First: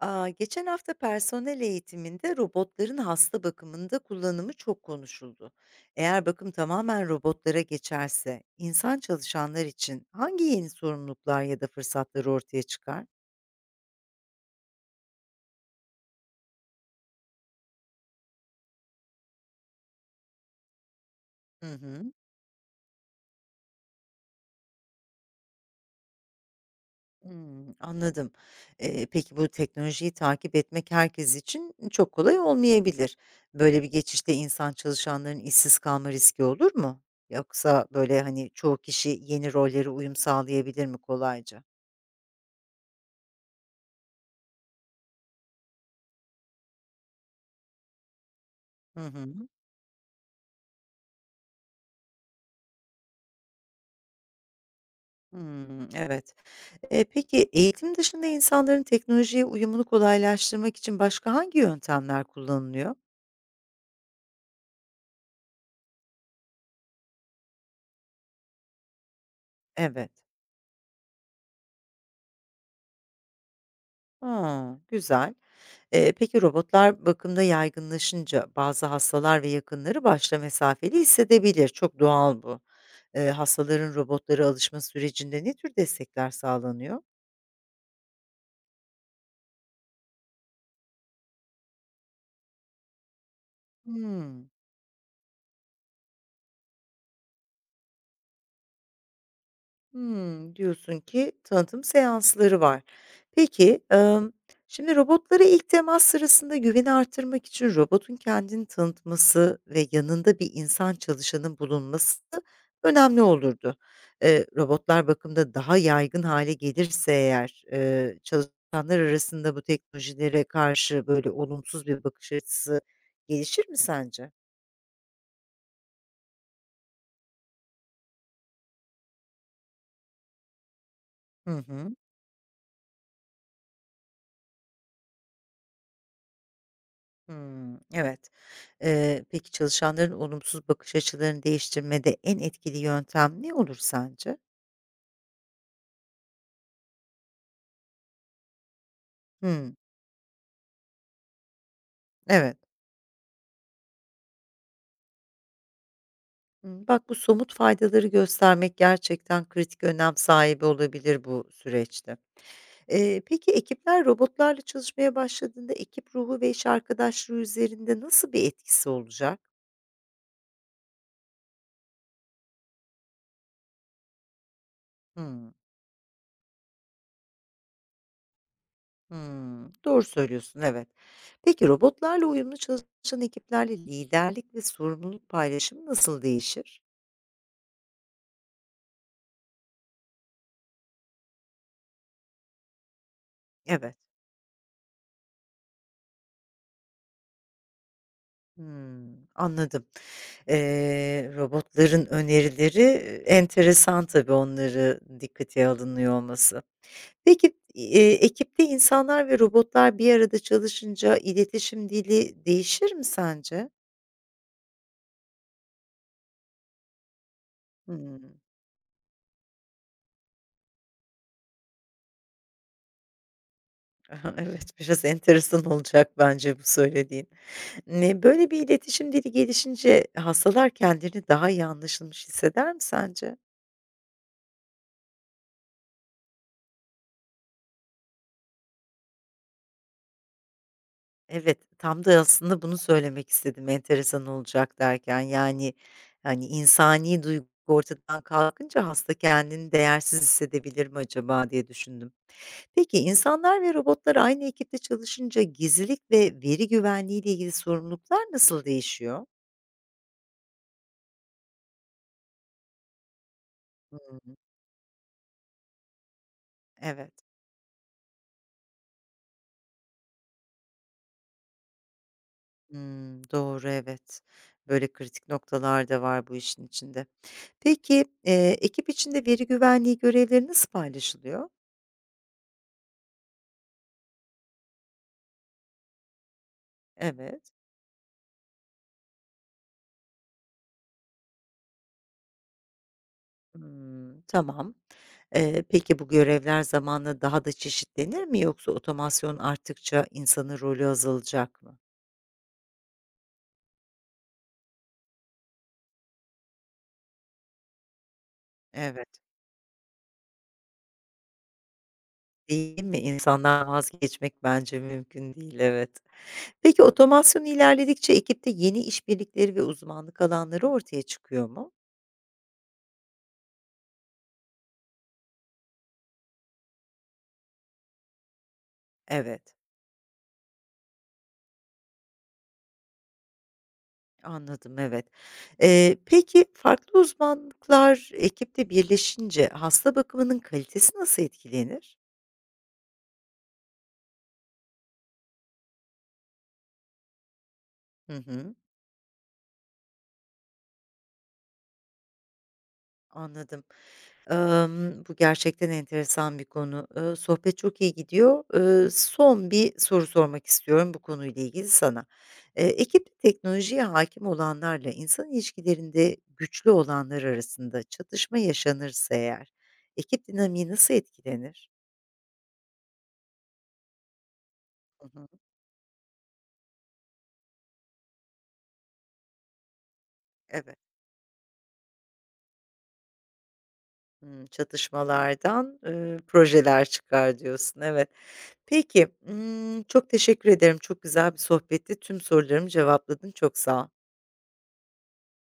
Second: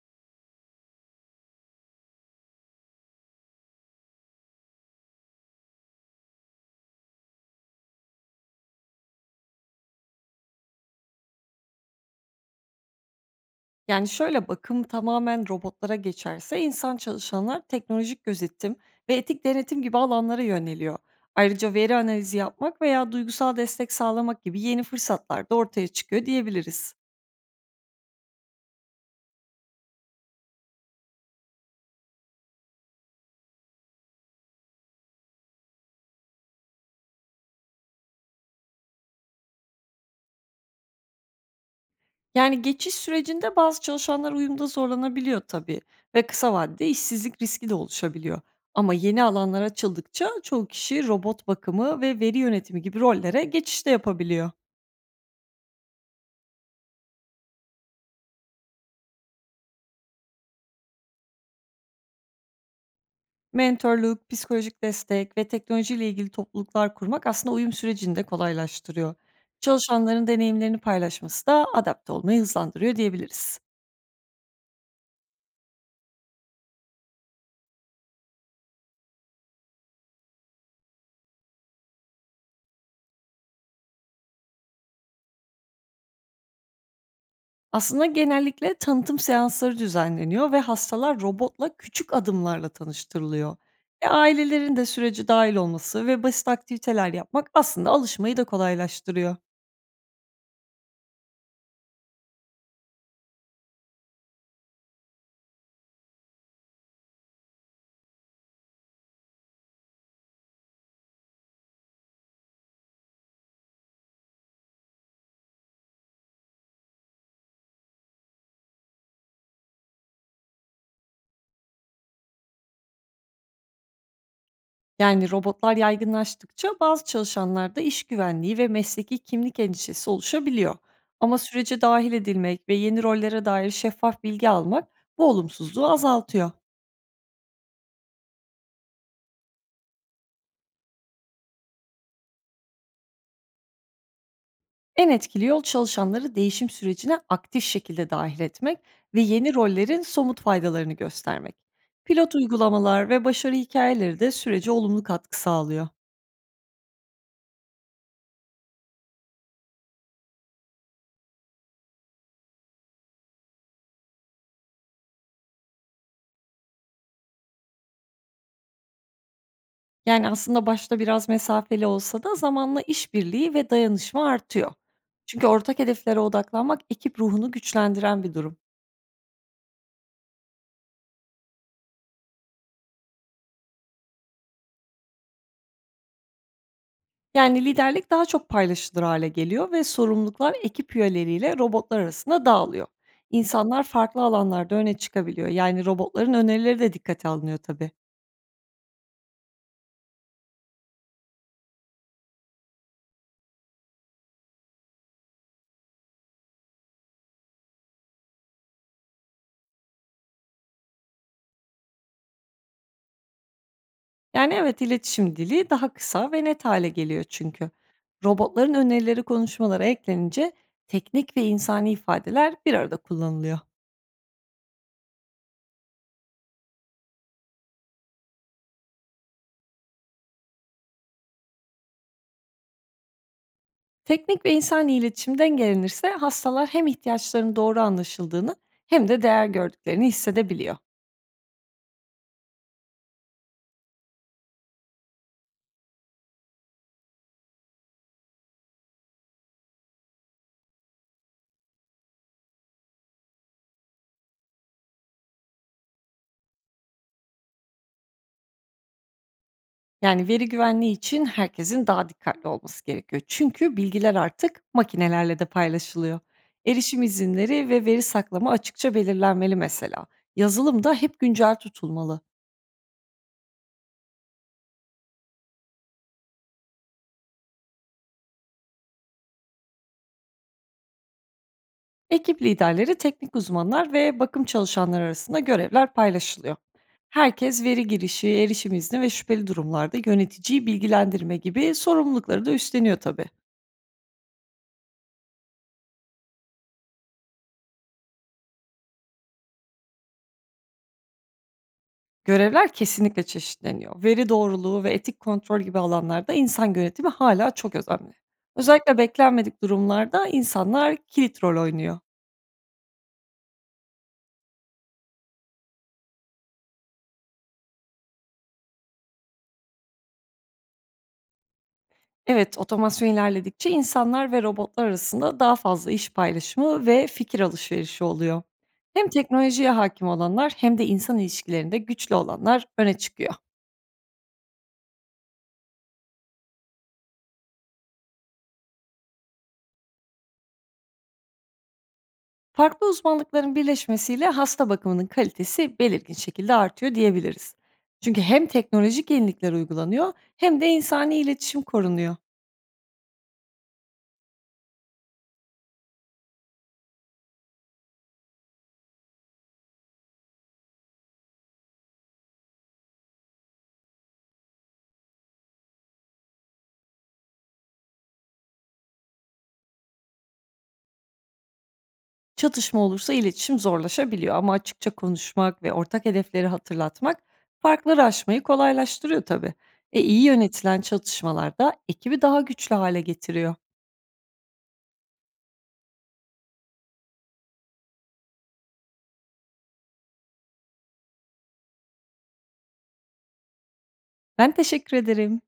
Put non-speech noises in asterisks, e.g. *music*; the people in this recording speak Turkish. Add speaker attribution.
Speaker 1: Geçen hafta personel eğitiminde robotların hasta bakımında kullanımı çok konuşuldu. Eğer bakım tamamen robotlara geçerse, insan çalışanlar için hangi yeni sorumluluklar ya da fırsatlar ortaya çıkar?
Speaker 2: Yani, şöyle, bakım tamamen robotlara geçerse insan çalışanlar teknolojik gözetim ve etik denetim gibi alanlara yöneliyor.
Speaker 1: Hı
Speaker 2: Ayrıca veri
Speaker 1: hı.
Speaker 2: analizi yapmak veya duygusal destek sağlamak gibi yeni fırsatlar da ortaya çıkıyor diyebiliriz.
Speaker 1: Hımm, anladım. Peki bu teknolojiyi takip etmek herkes için çok kolay olmayabilir. Böyle bir geçişte insan çalışanların işsiz kalma riski olur mu? Yoksa böyle, hani, çoğu kişi yeni rollere uyum sağlayabilir mi kolayca?
Speaker 2: Yani geçiş sürecinde bazı çalışanlar uyumda zorlanabiliyor tabii ve kısa vadede işsizlik riski de oluşabiliyor. Ama
Speaker 1: Hı
Speaker 2: yeni
Speaker 1: hı.
Speaker 2: alanlar açıldıkça çoğu kişi robot bakımı ve veri yönetimi gibi rollere geçiş de yapabiliyor.
Speaker 1: Hımm, evet. Peki eğitim dışında insanların teknolojiye uyumunu kolaylaştırmak için başka hangi yöntemler kullanılıyor?
Speaker 2: Mentorluk, psikolojik destek ve teknolojiyle ilgili topluluklar kurmak aslında uyum sürecini de kolaylaştırıyor.
Speaker 1: Evet.
Speaker 2: Çalışanların deneyimlerini paylaşması da adapte olmayı hızlandırıyor diyebiliriz.
Speaker 1: Ha, güzel. Peki robotlar bakımda yaygınlaşınca bazı hastalar ve yakınları başta mesafeli hissedebilir. Çok doğal bu. Hastaların robotlara alışma sürecinde ne tür destekler sağlanıyor?
Speaker 2: Aslında genellikle tanıtım seansları düzenleniyor ve hastalar robotla küçük adımlarla tanıştırılıyor.
Speaker 1: Hıı.
Speaker 2: Ailelerin de sürece dahil olması ve basit aktiviteler yapmak aslında alışmayı da kolaylaştırıyor.
Speaker 1: Hımm, diyorsun ki tanıtım seansları var. Peki, şimdi robotlara ilk temas sırasında güveni artırmak için robotun kendini tanıtması ve yanında bir insan çalışanın bulunması önemli olurdu. Robotlar bakımda daha yaygın hale gelirse eğer, çalışanlar arasında bu teknolojilere karşı böyle olumsuz bir bakış açısı gelişir mi sence?
Speaker 2: Yani robotlar yaygınlaştıkça bazı çalışanlarda iş güvenliği ve mesleki kimlik endişesi oluşabiliyor. Ama
Speaker 1: Hı
Speaker 2: sürece
Speaker 1: hı.
Speaker 2: dahil edilmek ve yeni rollere dair şeffaf bilgi almak bu olumsuzluğu azaltıyor.
Speaker 1: Hımm, evet. Peki çalışanların olumsuz bakış açılarını değiştirmede en etkili yöntem ne olur sence?
Speaker 2: En etkili yol çalışanları değişim sürecine aktif şekilde dahil etmek ve yeni
Speaker 1: Hımm,
Speaker 2: rollerin somut faydalarını göstermek. Pilot
Speaker 1: evet.
Speaker 2: uygulamalar ve başarı hikayeleri de sürece olumlu katkı sağlıyor.
Speaker 1: Hımm, bak bu somut faydaları göstermek gerçekten kritik önem sahibi olabilir bu süreçte. Peki ekipler robotlarla çalışmaya başladığında ekip ruhu ve iş arkadaşlığı üzerinde nasıl bir etkisi olacak?
Speaker 2: Yani, aslında başta biraz mesafeli olsa da zamanla işbirliği ve dayanışma artıyor. Çünkü
Speaker 1: Hımm,
Speaker 2: ortak hedeflere odaklanmak ekip ruhunu güçlendiren bir durum.
Speaker 1: hımm, doğru söylüyorsun, evet. Peki robotlarla uyumlu çalışan ekiplerle liderlik ve sorumluluk paylaşımı nasıl değişir?
Speaker 2: Yani, liderlik daha çok paylaşılır hale geliyor ve sorumluluklar ekip üyeleriyle robotlar arasında dağılıyor. İnsanlar
Speaker 1: Evet.
Speaker 2: farklı alanlarda öne çıkabiliyor. Yani, robotların önerileri de dikkate alınıyor tabii.
Speaker 1: Hımm, anladım. Robotların önerileri, enteresan tabii onları dikkate alınıyor olması. Peki, ekipte insanlar ve robotlar bir arada çalışınca iletişim dili değişir mi sence?
Speaker 2: Yani, evet, iletişim dili daha kısa ve net hale geliyor çünkü.
Speaker 1: Hımm.
Speaker 2: Robotların önerileri konuşmalara eklenince teknik ve insani ifadeler bir arada kullanılıyor.
Speaker 1: Aha, *laughs* evet, biraz enteresan olacak bence bu söylediğin. Ne böyle bir iletişim dili gelişince hastalar kendilerini daha iyi anlaşılmış hisseder mi sence?
Speaker 2: Teknik ve insani iletişim dengelenirse hastalar hem ihtiyaçlarının doğru anlaşıldığını hem de değer gördüklerini hissedebiliyor.
Speaker 1: Evet, tam da aslında bunu söylemek istedim enteresan olacak derken. Yani, hani, insani duygu ortadan kalkınca hasta kendini değersiz hissedebilir mi acaba diye düşündüm. Peki insanlar ve robotlar aynı ekipte çalışınca gizlilik ve veri güvenliği ile ilgili sorumluluklar nasıl değişiyor?
Speaker 2: Yani veri güvenliği için herkesin daha dikkatli olması gerekiyor. Çünkü bilgiler
Speaker 1: Hımm,
Speaker 2: artık makinelerle de paylaşılıyor. Erişim
Speaker 1: evet.
Speaker 2: izinleri ve veri saklama açıkça belirlenmeli mesela. Yazılım da hep güncel tutulmalı.
Speaker 1: Hımm, doğru, evet. Böyle kritik noktalar da var bu işin içinde. Peki, ekip içinde veri güvenliği görevleri nasıl paylaşılıyor?
Speaker 2: Ekip liderleri, teknik uzmanlar ve bakım çalışanları arasında görevler paylaşılıyor.
Speaker 1: Evet.
Speaker 2: Herkes veri girişi, erişim izni ve şüpheli durumlarda yöneticiyi bilgilendirme gibi sorumlulukları da üstleniyor tabii.
Speaker 1: Hımm, tamam. Peki bu görevler zamanla daha da çeşitlenir mi yoksa otomasyon arttıkça insanın rolü azalacak mı?
Speaker 2: Görevler kesinlikle çeşitleniyor. Veri doğruluğu ve etik kontrol gibi alanlarda insan yönetimi hala çok önemli. Özellikle
Speaker 1: Evet,
Speaker 2: beklenmedik durumlarda insanlar kilit rol oynuyor.
Speaker 1: değil mi? İnsandan vazgeçmek bence mümkün değil, evet. Peki otomasyon ilerledikçe ekipte yeni işbirlikleri ve uzmanlık alanları ortaya çıkıyor mu?
Speaker 2: Evet, otomasyon ilerledikçe insanlar ve robotlar arasında daha fazla iş paylaşımı ve fikir alışverişi oluyor. Hem
Speaker 1: Evet,
Speaker 2: teknolojiye hakim olanlar hem de insan ilişkilerinde güçlü olanlar öne çıkıyor.
Speaker 1: anladım, evet. Peki farklı uzmanlıklar ekipte birleşince hasta bakımının kalitesi nasıl etkilenir?
Speaker 2: Farklı uzmanlıkların birleşmesiyle hasta bakımının kalitesi belirgin şekilde artıyor diyebiliriz.
Speaker 1: Hı
Speaker 2: Çünkü hem
Speaker 1: hı,
Speaker 2: teknolojik yenilikler uygulanıyor hem de insani iletişim korunuyor.
Speaker 1: anladım. Bu gerçekten enteresan bir konu. Sohbet çok iyi gidiyor. Son bir soru sormak istiyorum bu konuyla ilgili sana. Ekipte teknolojiye hakim olanlarla insan ilişkilerinde güçlü olanlar arasında çatışma yaşanırsa eğer ekip dinamiği nasıl etkilenir?
Speaker 2: Çatışma olursa iletişim zorlaşabiliyor ama açıkça
Speaker 1: Hı hı.
Speaker 2: konuşmak ve ortak hedefleri hatırlatmak farkları aşmayı kolaylaştırıyor tabii. İyi
Speaker 1: Evet.
Speaker 2: yönetilen çatışmalarda ekibi daha güçlü hale getiriyor.
Speaker 1: Hımm, çatışmalardan, projeler çıkar diyorsun. Evet. Peki, çok teşekkür ederim. Çok güzel bir sohbetti. Tüm sorularımı cevapladın. Çok sağ ol.
Speaker 2: Ben teşekkür ederim.